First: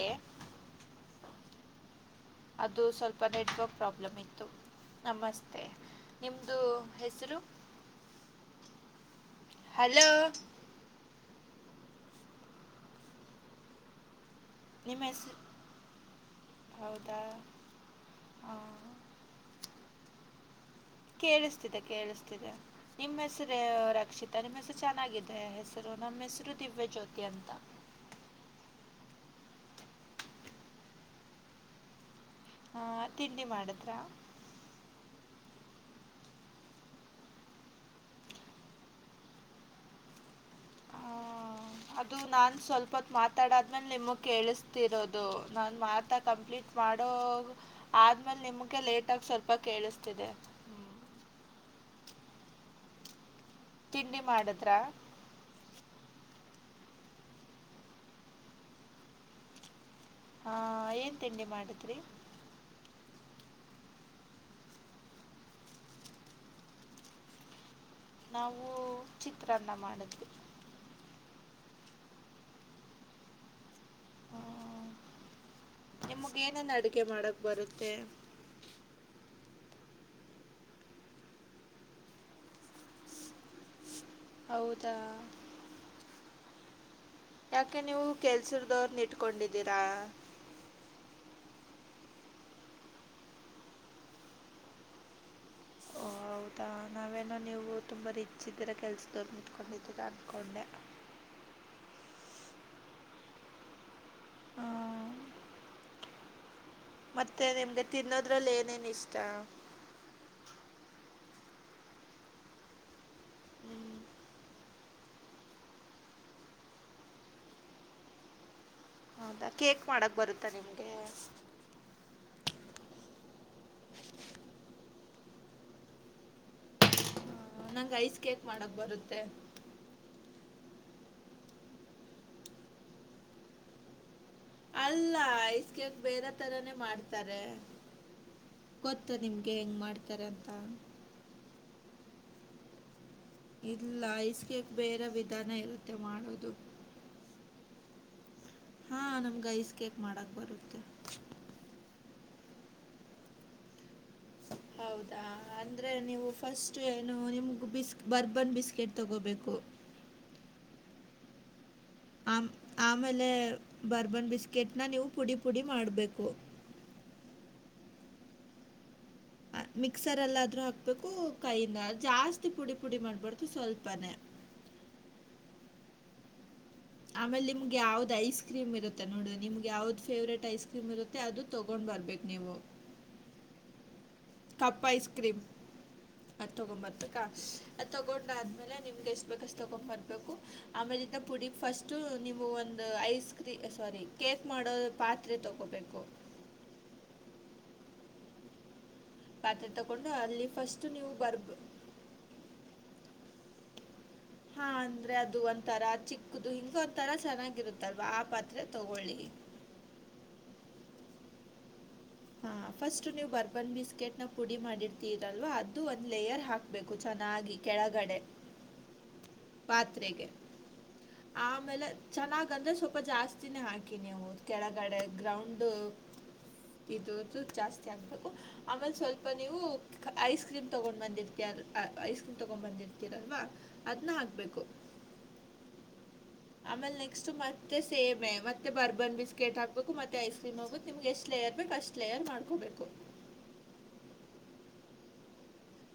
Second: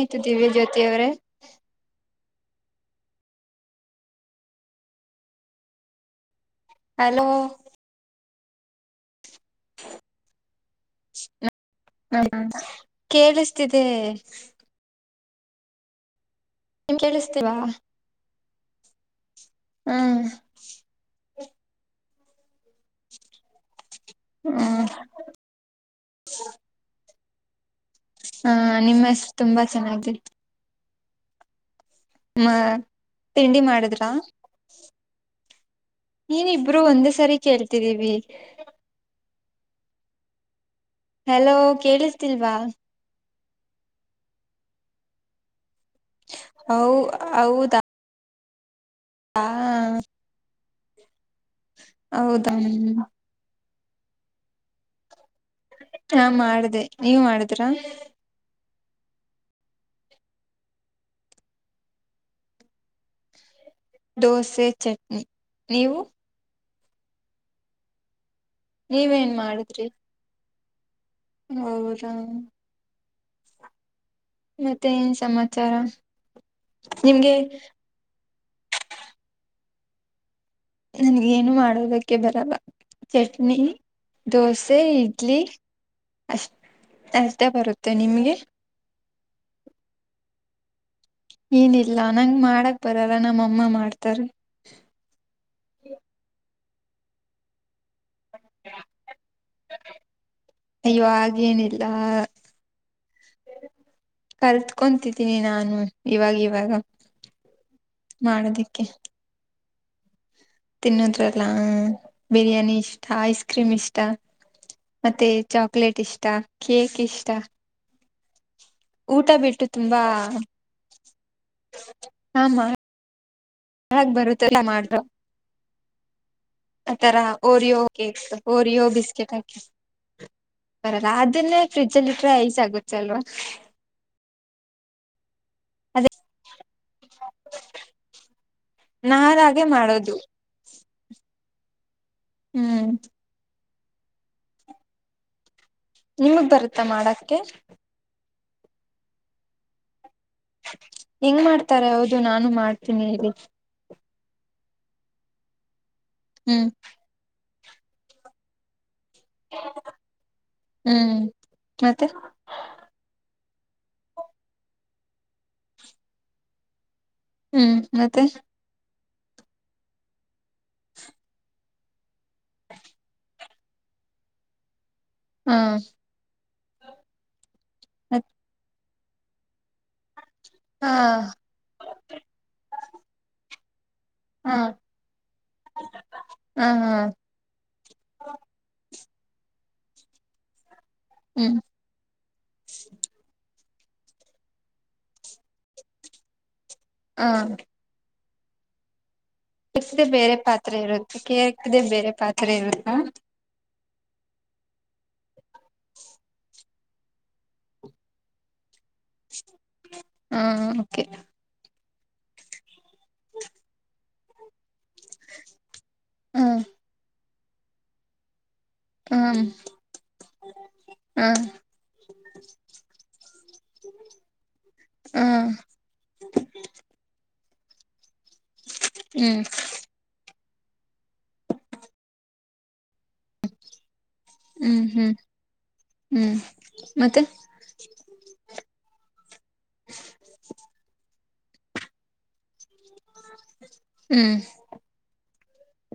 ಗೆ ದಿವ್ಯ ಜ್ಯೋತಿ ಅವ್ರೇ ಅದು ಸ್ವಲ್ಪ ನೆಟ್ವರ್ಕ್ ಪ್ರಾಬ್ಲಮ್ ಇತ್ತು ನಮಸ್ ನಿ ದು ಹಲೋ ಹೆಸರು ಹಲೋ ಹ್ಮ ಕೇಳಿಸ್ತಿದೆ ಮೆಸ ನಿಮ್ ಕೇಳಿಸ್ತೀವಾ ಆ ಹ್ಮ್ ಕೇಳಿಸ್ತಿದೆ ಕೇಳಿಸ್ತಿದೆ ನಿಮ್ಮ್ ಹೆಸರ ಅ್ಷಿತರ ಮ ಹೆಸರು ಹ್ಮ್ ಚೆನ್ನಾಗಿದೆ ಹೆಸರು ನಮ್ಮ ಹೆಸರು ದಿವ್ಯ ಜ್ಯೋತಿ ಎಂತ ಹಾ ನಿಮ್ಮಸ್ ತುಂಬಾ ಚೆನ್ನ ಮ ತಿಂಡಿ ಮಾಡಿದ್ರಾ ನೀನಬ್ರು ಒಂದ ಸರಿ ಕೇಳ್ತಿದ್ದೀವಿ ಆ, ಹಲೋ ಕೇಳಿಸ್ತಿಲ್ವಾ ಒತ್ತಡ ಆದ್ಮೇಲೆ ನಿಮಗ್ ಕೇಳಿಸ್ತಿರೋದು ನಾನು ಮಾತ ಕಂಪ್ಲೀಟ್ ಹೌ ಮಾಡೋ ಹೌದಾ ಆದ ಅೆ ಲೇಟ್ ಆಗ ಸ್ವಲ್ಪ ಕೇಳಿಸ್ತಿದೆ ಹ್ಮ್. ಹೌದಾ ತಿಂಡಿ ಮಾಡುದ್ರ ಹಾ ಮಾಡ್ದೆ ನೀವ್ ಮಾಡಿದ್ರ ಹಾ ಏನ್ ತಿಂಡಿ ಮಾಡಿದ್ರರಿ ದೋಸೆ ಚಟ್ನಿ ನೀವು ನಾವು ನೀವೇನ್ ಚಿತ್ರಾನ್ನ ಮಾಡಿದ್ವಿ ಹೌದ ಮತ್ತೆ ಏನ್ ಸಮಾಚಾರ ನಿಮಗೆ ಏನೇನು ಅಡುಗೆ ನಿಮ್ಗೆ ಮಾಡಕ್ ಬರುತ್ತೆ ನನ್ಗ ಏನು ಮಾಡೋದಕ್ಕೆ ಬರಲ್ಲ ಚಷ್ಟ ನೀ ದೋಸೆ ಹೌದಾ ಇಡ್ಲಿ ಅಷ್ಟ ಅಷ್ಟ ಯಾಕೆ ಬರುತ್ತೆ ನೀವು ನಿಮ್ಗೆ ಕೆಲ್ಸದವ್ರನ್ನ ಇಟ್ಕೊಂಡಿದ್ದೀರಾ ಏನಿಲ್ಲ ನಂಗ ಮಾಡಕ್ ಬರಲ್ಲ ನಮ್ಮಅಮ್ಮ ಮಾಡ್ತಾರ ಓ ಹೌದಾ ನಾವೆಲ್ಲ ನೀವು ತುಂಬಾ ರಿಚ್ ಇದ್ರ ಕೆಲ್ಸದವ್ರ ಇಟ್ಕೊಂಡಿದರ ಅನ್ಕೊಂಡೆ ಹ ಕರ್ತ್ಕೊಂತಿದ್ದೀನಿ ನಾನು ಇವಾಗ ಇವಾಗ ಮತ್ತೆ ನಿಮಗೆ ತಿನ್ನೋದ್ರಲ್ಲಿ ಮಾಡೋದಿಕ್ಕೆ ಏನೇನು ಇಷ್ಟ ತಿನ್ನೋದ್ರಲ್ಲ ಹ ಬಿರಿಯಾನಿ ಇಷ್ಟ ಐಸ್ ಕ್ರೀಮ್ ಹ್ಮ್ ಇಷ್ಟ ಮತ್ತೆ ಚಾಕ್ಲೇಟ್ ಇಷ್ಟ ಕೇಕ್ ಇಷ್ಟ ಊಟ ಹೌದಾ ಬಿಟ್ಟು ಕೇಕ್ ತುಂಬಾ ಮಾಡಕ್ ಬರುತ್ತಾ ನಿಮ್ಗೆ ಆಾಮ ಹಾಗ ಬರುತ್ತಲ್ಲ ಮಾಡರು ಆತರ [unintelligible] ನಂಗೆ ಓರಿಯೋಕ್ ಐಸ್ ಕೇಕ್ ಮಾಡಕ್ ಓರಿಯೋ ಬರುತ್ತೆ ಬಿಿಸಕೆಟ್ ಬರಲ್ಲ ಆದನ್ನೇ ಫ್ರಿಜಲ್ಲಿ ಇಟ್ರೆ ಐಸ್ ಆಗುತ್ತೆ ಅಲ್ವಾ ಅಲ್ಲ ಅದ ಬೇರೆ ತರಾನೇ ಮಾಡ್ತಾರೆ ಗೊತ್ತ ನಾನ್ ನಿಮ್ಗೆ ಹಾಗೆ ಹೆಂಗ್ ಮಾಡೋದು ಮಾಡ್ತಾರೆ ಅಂತ ಹ್ಮ್ ಇಲ್ಲ ಐಸ್ ಕೇಕ್ ಬೇರೆ ವಿಧಾನ ಇರುತ್ತೆ ನಿಮಗ್ ಮಾಡೋದು ಬರುತ್ತಾ ಮಾಡಕ್ಕೆ ಹಾ ನಮ್ಗ ಐಸ್ಕ್ ಹೆಂಗ್ ಮಾಡ್ತಾರೆ ಹೌದು ಇ ನಾನು ಮಾಡ್ತೀನಿ ಇಲ್ಲಿ ಹೌದಾ ಅ ಅಂದ್ರೆ ನೀವು ಹ್ಮ್ ಫಸ್ಟ್ ಏನು ನಿಮ್ ಬಿಸ್ ಬರ್ಬನ್ ಬಿಸ್ಕೆಟ್ ತಗೋಬೇಕು ಹ್ಮ್ ಮತ್ತೆ ಆ ಆಮೇಲೆ ಬರ್ಬನ್ ಬಿಸ್ಕೆಟ್ನ ನೀವು ಪುಡಿ ಪುಡಿ ಮಾಡ್ಬೇಕು ಹ್ಮ್ ಮತ್ತೆ ಮಿಕ್ಸರ್ಲ್ಲಾದ್ರು ಹಾಕ್ಬೇಕು ಕೈಯಿಂದ ಜಾಸ್ತಿ ಪುಡಿ ಪುಡಿ ಮಾಡ್ಬಾರ್ದು ಸ್ವಲ್ಪನೇ ಹ್ಮ ಆಮೇಲ್ಲಿ ಯಾವ್ದ ಐಸ್ಕ್ರೀಂ ಇರುತ್ತೆ ನೋಡ್ ನಿಮ್ಗೆ ಯಾವ್ದ್ ಫವ್ರೇಟ್ ಐಸ್ ಕ್ರೀಮ್ ಹಾ ಇರುತ್ತೆ ಅದು ತಗೊಂಡ್ ಬರ್ಬೇಕು ನೀವು ಹಾ ಕಪ್ ಐಸ್ ಕ್ರೀಮ್ ಅದ ಹಾ ಹಾ ತಗೊಂಬತಕ್ಕ ಅ ತಗೊಂಡ ಆದ್ಮೇಲೆ ನಿಮ್ಗೆ ಎಷ್ಟ ಬೇಕಸ್ ತೊಗೊಂಡು ಬರಬೇಕು ಆಮೇಲನ ಪುಡಿ ಹ್ಮ್ ಫಸ್ಟು ನೀವು ಒಂದು ಐಸ್ ಕ್ರೀ ಸಾರಿ ಕೇಕ್ ಮಾಡೋದು ಪಾತ್ರೆ ತಗೋಬೇಕು ಹಾ ಪಾತ್ರೆ ತಗೊಂಡು [unintelligible] ಬೇರೆ ಅಲ್ಲಿ ಪಾತ್ರೆ ಫಸ್ಟು ನೀವು ಇರುತ್ತೆ ಬರ್ಬ ಕೇಕ್ಡೆ ಬೇರೆ ಪಾತ್ರೆ ಇರುತ್ತಾ ಹಾ ಅಂದ್ರೆ ಅದು ಒಂತರ ಚಿಕ್ಕದು ಹಿಂಗ ಒಂತರ ಚೆನ್ನಾಗಿರುತ್ತಲ್ವಾ ಆ ಪಾತ್ರೆ ತಗೊಳ್ಳಿ ಹ್ಮ ಹಾ ಫಸ್ಟ್ ನೀವು ಬರ್ಬನ್ ಬಿಸ್ಕೆಟ್ ನ ಪುಡಿ ಮಾಡಿರ್ ಇರಲ್ವಾ ಅದು ಒಂದು ಹ ಲೇಯರ್ ಹಾಕ್ಬೇಕು ಚೆಂದ ನಾಗಿ ಕೆಳಗಡೆ ಹ್ಮ್ ಪಾತ್ರೆಗೆ ಹ ಆಮೇಲೆ ಚೆನ್ನಾಗ ಅಂದ್ರೆ ಸ್ವಲ್ಪ ಜಾಸ್ತಿನೇ ಹಾಕ ನೀವು ಕೆಳಗಡೆ ಹ ಗ್ರೌಂಡ್ ಇದು ಜಾಸ್ತಿ ಆಗುತ್ತೆ ಆಮೇಲೆ ಸ್ವಲ್ಪ ಹ್ಮ್ ನೀವು ಐಸ್ ಕ್ರೀಮ್ ತಗೊಂಡ್ ಬಂದಿರ್ತಿಾರ ಐಸ್ ಕ್ರೀ್ ತಗೊಂಡ ಬಂದಿರ್ತಿ ಲ್ವಾ ಅದ್ನ್ನ ಹ್ಮ್ ಹ್ಮ್ ಹ್ಮ್ ಆಮೇಲೆ ನೆಕ್ಸ್ಟ್ ಮತ್ತೆ ಸೇಮ್ ಮತ್ತೆ ಬರ್ಬನ್ ಬಿಸ್ೆಟ್ ಹಾಕ್ಬೇಕು ಮತ್ತೆ ಐಸ್ ಕ್ರೀಮ್ ಹಾಕ್ಬೇಕು ನಿಮ್ಗೆ ಎಷ್ಟ ಲೇಯರ್ ಬಿಟ್ ಫಸ್ಟ್ ಲೇಯರ್ ಮಾಡ್ಕೋಬೇಕು ಹ್ಮ್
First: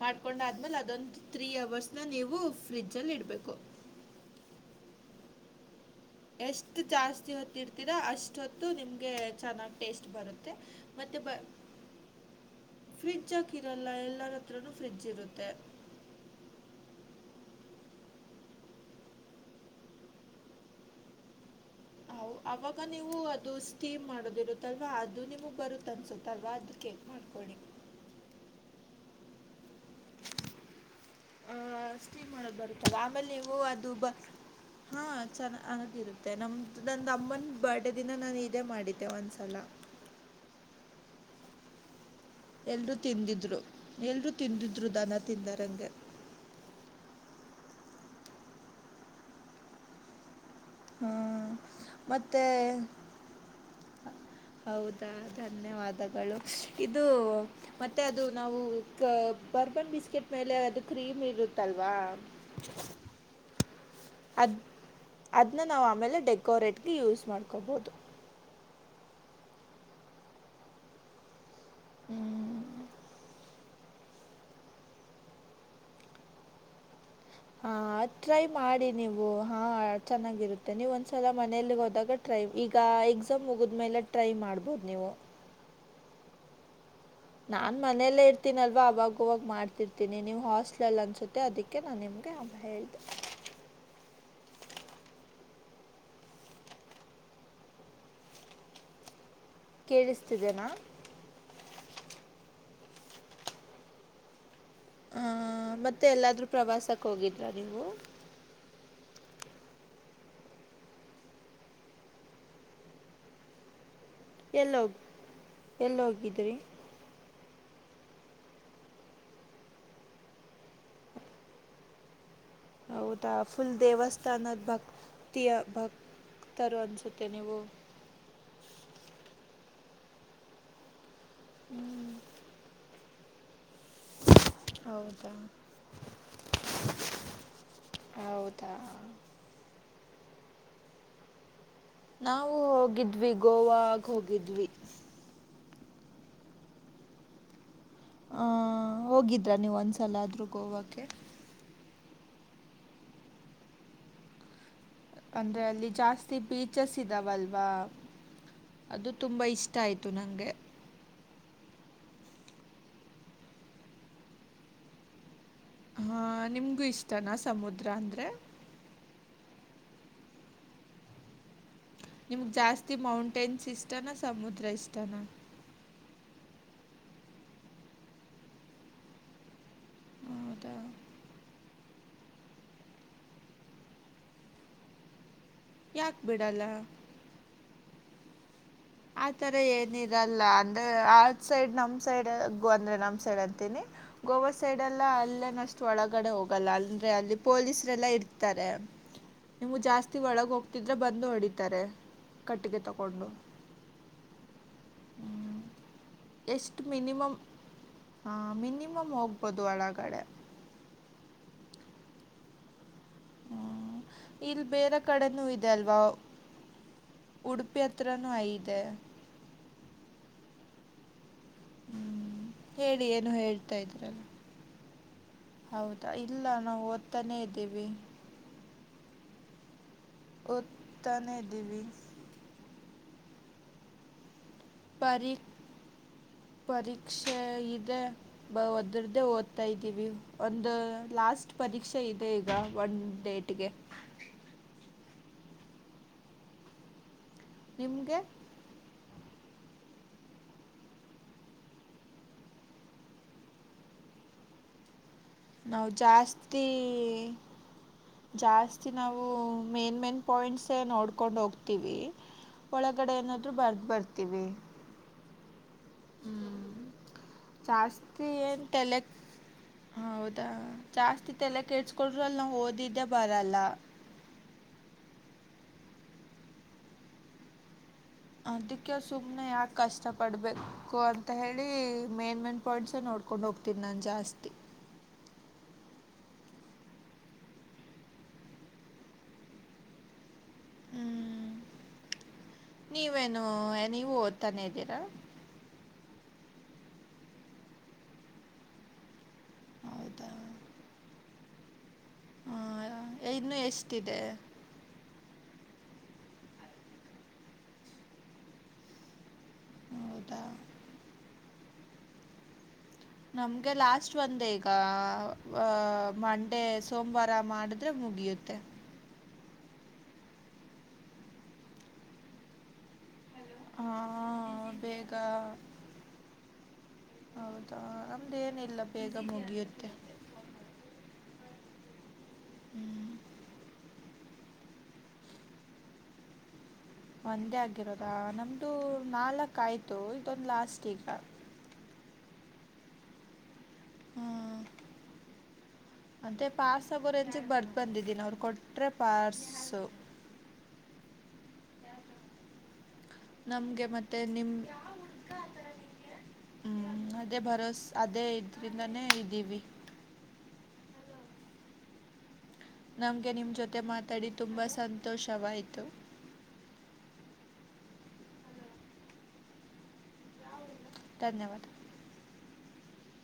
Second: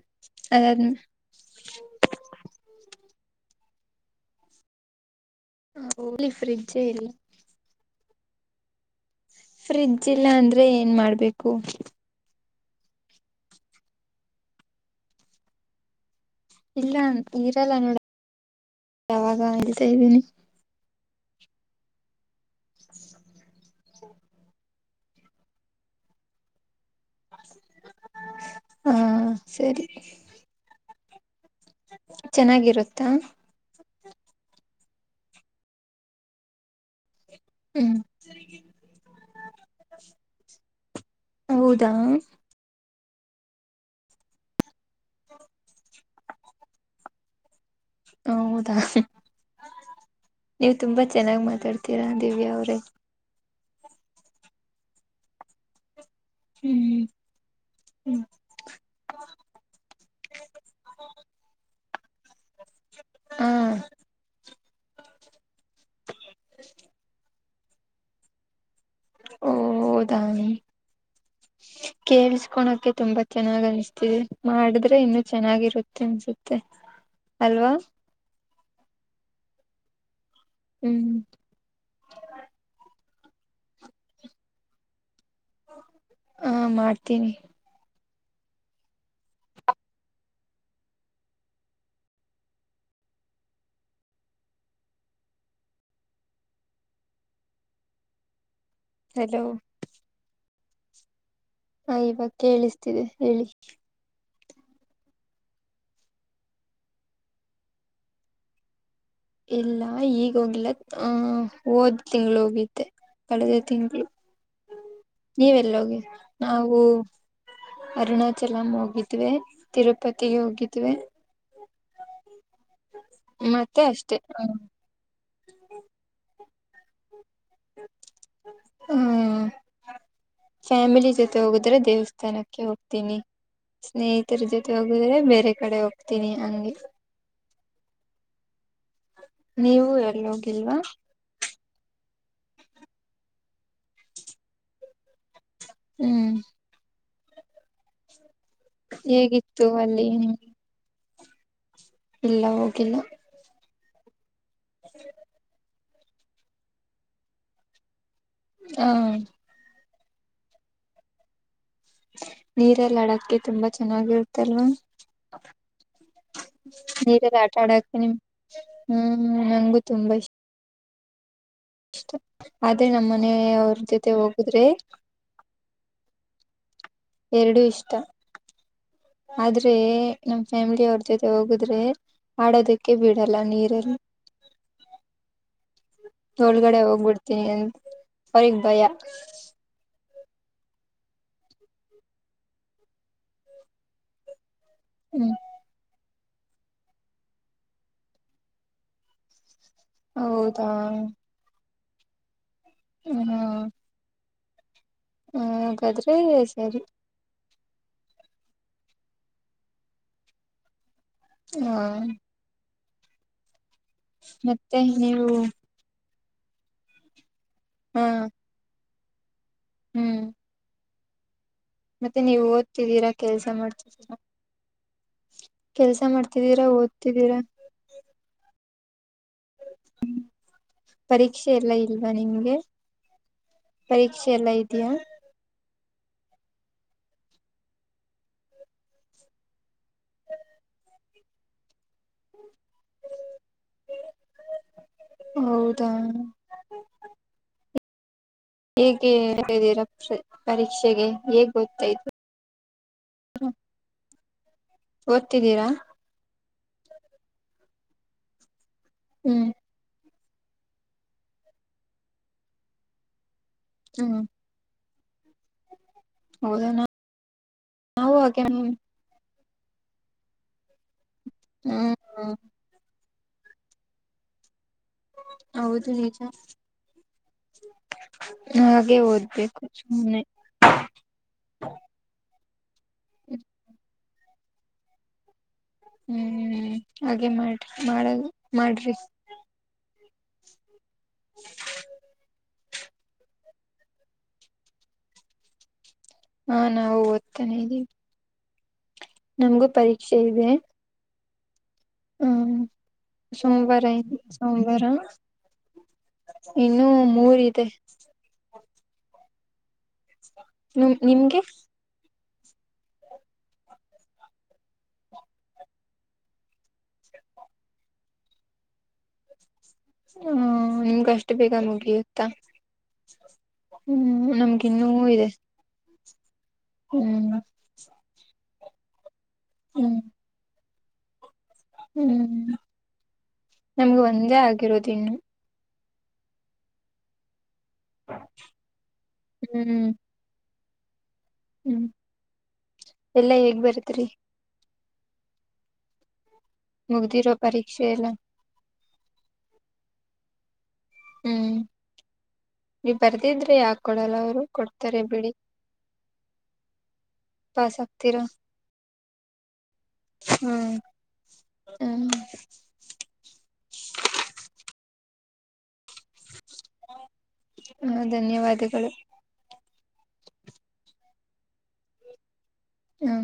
ಮಾಡಕೊಂಡ ಆದ್ಮೇಲೆ ಅದಾದ್ ಅದೊಂದ್ ತ್ರೀ ಅವರ್ಸ್ ನ ನೀವು ಫ್ರಿಜ ಅಲ್ಲಿ ಇಡ್ಬ ಬೇಕು ಹ ಹೋಗಲಿ ಫ್ರಿಡ್ಜೇ ಇಲ್ಲ ರಾ ಅಷ್ಟೊತ್ತು ನಿಮಗೆ ಚೆನ್ನಾಗಿ ಫ್ರಿಡ್ಜ್ ಟೇಸ್ಟ್ ಇಲ್ಲ ಬರುತ್ತೆ ಅಂದ್ರೆ ಏನ್ ಮಾಡ್ಬೇಕು ಫ್ರಿಡ್ಜ್ ಆಾಕಿರಲ್ಲ ಎಲ್ಲರ ಹತ್ರನೂ ಫ್ರಿಡ್ಜ್ ಇರುತ್ತೆ ಇಲ್ಲ ಈರಲ್ಲನೋಡ ಯಾಗ್ದೀನಿ ಹ ಅವಾಗ ನೀವು ಅದು ಸ್ಟೀಮ್ ಮಾಡೋದಿರು ಅಲ್ವಾ ಅದು ನಿಮಗ್ ಬರುತ್ ಅನ್ಸುತ್ತಲ್ವಾ ಅದ್ ಕ ಹಾ ಸರಿ ಆ್ ಸ್ಟೀಮ್ ಮಾಡದು ಬರುತ್ತದೆ ಚೆನ್ನಾಗಿರುತ್ತಾ ಆಮೇಲೆ ನೀವು ಅದು ಹಾ ಚ ಅನ್ನಾಗಿಿರುತ್ತೆ ನಮ್ದು ನಂದು ಅಮ್ಮನ್ ಬಡ ಹ್ಮ್ ದಿನ ನಾನು ಇದೇ ಮಾಡಿದ್ದೆ ಒಂದ್ಸಲ ಹೌದಾ ಎರು ತಿಂದಿದ್ರು ಎಲ್ರುೂ ತಿಂದಿದ್ರು ದಾನ ತಿಂದಾರಂಗೆ ಹೌದಾ ನೀವು್ ತುಂಬಾ ಚೆನ್ನಾಗ್ ಹಾಂ ಮಾತಾಡ್ತೀರಾ ಮತ್ತು ದಿವ್ಯಾ ಅವ್ರೇ ಹೌದಾ ಧನ್ಯವಾದ ಇದು ಹ್ಮ್ ಮತ್ತೆ ಹ್ಮ್ ಅದು ನಾವು ಬರ್ಬನ್ ಬಿಸ್ಕೆಟ್ ಮೇಲೆ ಅದು ಕ್ರೀಮ್ ಇರುತ್ತಲ್ವಾ ವಾ ಹಾ ಅದ ಅದ ನಾವು ಆಮೇಲೆ ಡೆಕೋೇಟ್ ಗೆ ಯೂಸ್ ಮಾಡ್ೀವಿ ಹಕೋಬೋುದು ಓದಾಮ ಹ್ಞೂ ಕೇಳಸ್ಕೊಳಕೆ ತುಂಬಾ ಚೆನ್ನಾಗನಿಸ ಮಾಡಿದ್ರೆ ಇನ್ನು ಚೆನ್ನಾಗಿರುತ್ತೆ ಅನ್ಸುತ್ತೆ ಹಾ ಅಲ್ವಾ ್ರ ಮಾಡಿ ನೀವು ಹಾ ಚೆನ್ನಾಗಿ ಇರುತ್ತೆ ನೀವು ಹ್ಮ್ ಒಂದ್ಲ ಮನಲಿ ಹೋದಾಗ ಟ್ರೈವ್ ಈಗ ಎ ಸ ಮುಗಿದ್ಮೇಲೆ ಟ್ರೈ ಮಾಡ್ಬೋದು ನೀವು ಹ ಮಾಡ್ ನಾನ್ ಮಾಡ ಮನೆಯಲ್ಲೇ ಇರ್ತೀನಲ್ವ ಅವಾಗವಾಗ ಮಾಡ್ತಿರ್ತೀನಿ ನೀವು ಹಾಸ್ಟ್ಲಲ್ ಅನ್ಸುತ್ತೆ ಅದಕ್ಕೆ ನಾನು ನಿಮಗೆ ಹೇಳಿದೆ ಹಲೋ ಕೇಳಿಸ್ತಿದೆೇನಾ ಹಾ ಇವಾಗ ಕೇಳಿಸ್ತಿದೆ ಹೇಳಿ ಹ ಮತ್ತೆ ಎಲ್ಲಾದ್ರೂ ಪ್ರವಾಸಕ್ ಹೋಗಿದ್ರ ನೀವು ಇಲ್ಲ ಈಗ ಹೋಗಿಲ್ಲ ಆ ಹೋದ್ ತಿಂಗಳ ಹೋಗಿದ್ದೆ ಕಳೆದ ತಿಂಗಳು ಎಲ್ಲೋಗಿ ನೀವೆಲ್ಲೋಗಿ ಎಲ್ಲೋಗಿದ್ರಿ ನಾವು ಅರುಣಾಚಲಂ ಹೋಗಿದ್ವೆ ತಿರುಪತಿಗೆ ಹೋಗಿದ್ವೆ ಹೌದಾ ಫುಲ್ ಮತ್ತೆ ಅಷ್ಟೆ ದೇವಸ್ಥಾನದ ಭಕ್ತಿಯ ಭಕ್ ತರು ಅನ್ಸುತ್ತ ತನೆವು ಹ್ಮ ಫ್ಯಾಮಿಲಿ ಹೋಗುದ್ರೆ ದೇವಸ್ಥಾನಕ್ಕೆ ಹೋಗ ತಿನಿ ಸ್ನೇಹಿತರ ಜೊತೆ ಹೋಗುದ್ರೆ ಹೌದಾ ಬೇರೆ ಕಡೆ ಹೋಗ್ತೀನಿ ಹಂಗೆ ಹೌದಾ ನೀವು ಎಲ್ಲೋಗಿಲ್ವಾ ನಾವು ಹೋಗಿದ್ವಿ ಗೋವಾಗ ಹೋಗಿದ್ವಿ ಹ್ಮ್ ಹ ಹೋಗಿದ್ರ ಹೇಗಿತ್ತು ನೀವು ಅಲ್ಲಿ ಒಂದ್ಸಲ ಆದ್ರರು ಗೋವಾಕ್ಕೆ ಇಲ್ಲ ಹೋಗಿಲ್ಲ ಹ ಅಂದ್ರೆ ಅಲ್ಲಿ ಜಾಸ್ತಿ ಬೀಚಸ್ ಇದಾವಲ್ವಾ ಹ ಅದು ತುಂಬಾ ಇಷ್ಟ ಇಷ್ಟ ಆಯ್ತು ನಂಗೆ ನೀರಲ್ಲಿ ಅಡಕ್ಕೆ ತುಂಬಾ ಚೆನ್ನಾಗಿರ್ತ್ತಲ್ವಾ ಹಾಂ ನಿಮಗೂ ಇಷ್ಟನಾ ನೀರೆಲ್ಲ ಆಟ ಆಡ ಸಮುದ್ರ ಆಕ್ತ ನಿಮ್ ಅಂದರೆ ಹ್ಮ್ ಹ್ಮ್ ನಂಗಗು ತುಂಬಾ ಇಷ್ಟ ಇಷ್ಟ ನಿಮ್ಗೆ ಆದ್ರೆ ಜಾಸ್ತಿ ನಮ್ಮ ಮನೆಯ ಮೌಂಟೇನ್ಸ್ ಅವ್ರ ಇಷ್ಟನಾ ಜೊತೆ ಹೋಗುದ್ರೆ ಸಮುದ್ರ ಇಷ್ಟನಾ ಎರಡುೂ ಇಷ್ಟ ಆದ್ರೆ ನಮ್ ಹೌದಾ ಫ್ಯಾಮಿಲಿ ಅವ್ರ ಜೊತೆ ಹೋಗುದ್ರೆ ಆಡೋದಕ್ಕೆ ಬಿಡಲ್ಲ ನೀರನ್ನು ಯಾಕೆ ಬಿಡಲ್ಲ ತೋಳಗಡೆ ಹೋಗ್ಬಿಡ್ತೀನಿ ಅಂತ ಅವರಿ ಆ ತರ ಏನಿಿಲ್ಲ ಇರಲ್ಲ ಅಂದ್ರೆ ಆ ಸೈಡ್ ನಮ್ ಸೈಡ್ ಅಂದ್ರೆ ನಮ್ ಸೈಡ್ ಅಂತೀನಿ ಗೋವಾ ಸೈಡ್ ಎಲ್ಲ ಹ್ಮ್ ಅಲ್ಲೇನ್ ಅಷ್ಟು ಒಳಗ ಒಗಡೆ ಹೋಗಲ್ಲ ಅಂದ್ರೆ ಅಲ್ಲಿ ಪೊಲೀಸರೆಲ್ಲಾ ಇರ್ತಾರೆ ನಿಮ್ಗೆ ಜಾಸ್ತಿ ಒಳಗ ಹೌದಾ ಹೋಗ್ತಿದ್ರ ಬಂದು ಹೊಡಿತಾರೆ ಕಟ್ಟಿಗೆ ತಗೊಂಡು ಹ್ಮ ಹಾಗಾದ್ರೆ ಸರಿ ಹಾ ಮಿನಿಮಮ್ ಹೋಗ್ಬೋದು ಒಳಗಡೆ ಹಾ ಹ್ಮ್ ಇಲ್ಲಿ ಮತ್ತೆ ಬೇರೆ ನೀವು ಕಡೆನೂ ಇದೆ ಅಲ್ವಾ ಉಡುಪಿ ಹಾ ಹತ್ರಿೂ ಐದೆ ಹ್ಮ್ ಮತ್ತೆ ನೀವ್ ಹ್ಮ್ ಹೇಳಿ ಓದ್ತಿದ್ದೀರಾ ಏನು ಕೆಲ್ಸ ಹೇಳ್ತಾ ಮಾಡ್ತಿದ್ದೀರಾ ಇದ್ರಲ್ಲ ಕೆಲ್ಸ ಹೌದಾ ಇಲ್ಲ ಮಾಡ್ತಿದ್ದೀರಾ ನಾವು ಓದ್ತಾನೇ ಓದ್ತಿದ್ದೀರಾ ಇದ್ದೀವಿ ಹ್ಮ್ ಓದ್ತಾನೆ ಪರೀಕ್ಷೆ ಎಲ್ಲಾ ಇದ್ದೀವಿ ಇಲ್ವಾ ನಿಮ್ಗೆ ಪರೀಕ್ಷೆ ಎಲ್ಲ ಇ ಪರಿ ಪರೀಕ್ಷೆ ಇದೆ ಬ ಒದ್ರ್ದೇ ಓದ್ತಾ ಇದ್ದೀವಿ ಒಂದು ಲಾಸ್ಟ್ ಪರೀಕ್ಷೆ ಇದೆ ಈಗ ಒನ್ ಡೇಟ್ಗೆ ಹೌದಾ ನಿಮ್ಗೆ ಹೇಗೆ ಹೇಳ್ಿದ್ದೀರ ಪರೀಕ್ಷೆಗೆ ಹೇಗ್ ಗೊತ್ತಾಯತ ನಾವು ಜಾಸ್ತಿ ಜಸ್ ಿ ನಾವು ಹ್ಮ್ ಮೇನ್ ಮೇನ್ ಪಾಯಿಂಟ್ಸ್ ನೋಡ್ಕೊಂಡ್ ಹೋಗ್ತವಿ ಒಳಗಡೆ ಏ ಬರ್ದ ಹ್ಮ್ ಬರ್ತೀವಿ ಹೌದು ಹ್ಮ್ ನಾವು ಜಾಸ್ತಿ ಹಾಗೆ ಏನ್ ಹ್ಮ್ ತಲೆಕ್ ಹೌದಾ ಜಾಸ್ತಿ ಎಲ್ಲ ಕೆೇಡ್ಸ್ಕೊಡ್ರರು ಅ ನಾವು ಓದಿದ್ದ್ಯ ಬರಲ್ಲ ಹೌದು ನಿಚ ಅದಕ್ಕೆ ಸುಮ್ನೆ ಯಾಕ ಕಷ್ಟ ಸುಮ್ನೆ ಪಡ್ಬೇಕು ಅಂತ ಹೇಳಿ ಮೇನ್ ಮೇನ್ ಪಾಯಂಟ್ಸ್ ನೋಡ್ೊಂಡು ಹ್ತೀಿ ನನ್ ಜಾಸ್ತಿ ಅಸ್ ಹ್ಮ್ ಹಾಗೆ ಮಾಡ್ರಿ ಮಾಡ ಮಾಡ್ರಿ ಹ್ಮ್ ಹ ನೀವೇನು ನೀವು ಓದ್ತಾನೆ ಇದ್ದೀರಾ ಹಾ ನಾವು ಓದ್ತಾನೆ ಇದ್ದೀವಿ ನಮಗೂ ಪರೀಕ್ಷೆ ಹೌದಾ ಇದೆ ಹ್ಮ ಹಾಂ, ಇನ್ನೂ ಸೋಮವಾರ ಎಷ್ಟಿದೆ ಸೋಮವಾರ ಇನ್ನುೂ ಮೂರ ಇದೆ ಹ್ಮ ನಿಮ್ಗೆ ನಮ್ಗೆ ಲಾಸ್ಟ್ ಒಂದ ಈಗ ಅ ಮಂಡೆ ಸೋಮವಾರ ಮಾಡಿದ್ರೆ ಮುಗಿಯುತ್ತೆ ಹ್ಮ ನಿಮ್ಗ ಅಷ್ಟು ಬೇಗಾ ಮುಗಿಯುತ್ತ ಹ್ಮ್ ಹಾಂ, ನಮ್ಗೆ ಇನ್ನೂ ಬೇಗ ಇದೆ ಹ್ಮ್ ಹೌದಾ ನಮ್ದು ಏನ ಮಲ್ಲೇ ಕಮೋಗ ಉತ್ತೆ ಹ್ಮ್ ಹ್ಮ್ ನಮಗೆ ಮುಜೆ ಆಗಿರೋದು ಇನ್ನು ಒಂದೇ ಆಗ ಹಿರೋದಾ ನಮ್ದು ನಾಲ್ಕ್ ಹ್ಮ್ ಆಯ್ತು ಇದೊಂದು ಲಾಸ್ಟ್ ಎ ಆ ಹ್ಮ್ ಎಲ್ಲಾ ಹೇಗ್ ಬರತ್ರಿ ಅತ್ತೆ ಪಾರ್ಸ್ಗೋರ್ ಮುಗ್ದಿರೋ ಹೆಚ್ಚಿಗೆ ಬರ್ ಪರೀಕ್ಷೆ ಎಲ್ಲ ಬಂದಿದ್ದೀನ ಅವ್ರು ಕೊಟ್ರೆ ಪಾರ್ಸ ಹ್ಮ್ ನೀವು ಬರ್ದಿದ್ರೆ ಯಾಕ ನಮಗೆ ಕೊಡಲ್ಲ ಮತ್ತು ಅವರು ನಿಮ್ಮ ಕೊಡ್ತಾರೆ ಬಿಡಿ ಅದೇ ಪಸ್ ಭರೋಸೆ ಆಕ್ತೀರಾ ಅದೇ ಇದರಿಂದನೇ ಇದ್ದೀವಿ ಹ್ಮ್ ಹ್ಮ ನಮ್ಗೆ ನಿಮ್ ಜೊತೆ ಮಾತಾಡಿ ತುಂಬಾ ಸಂತೋಷವಾಯ್ತು ಹ ಧನ್ಯವಾದಗಳು ಧನ್ಯವಾದ ಹ್ಮ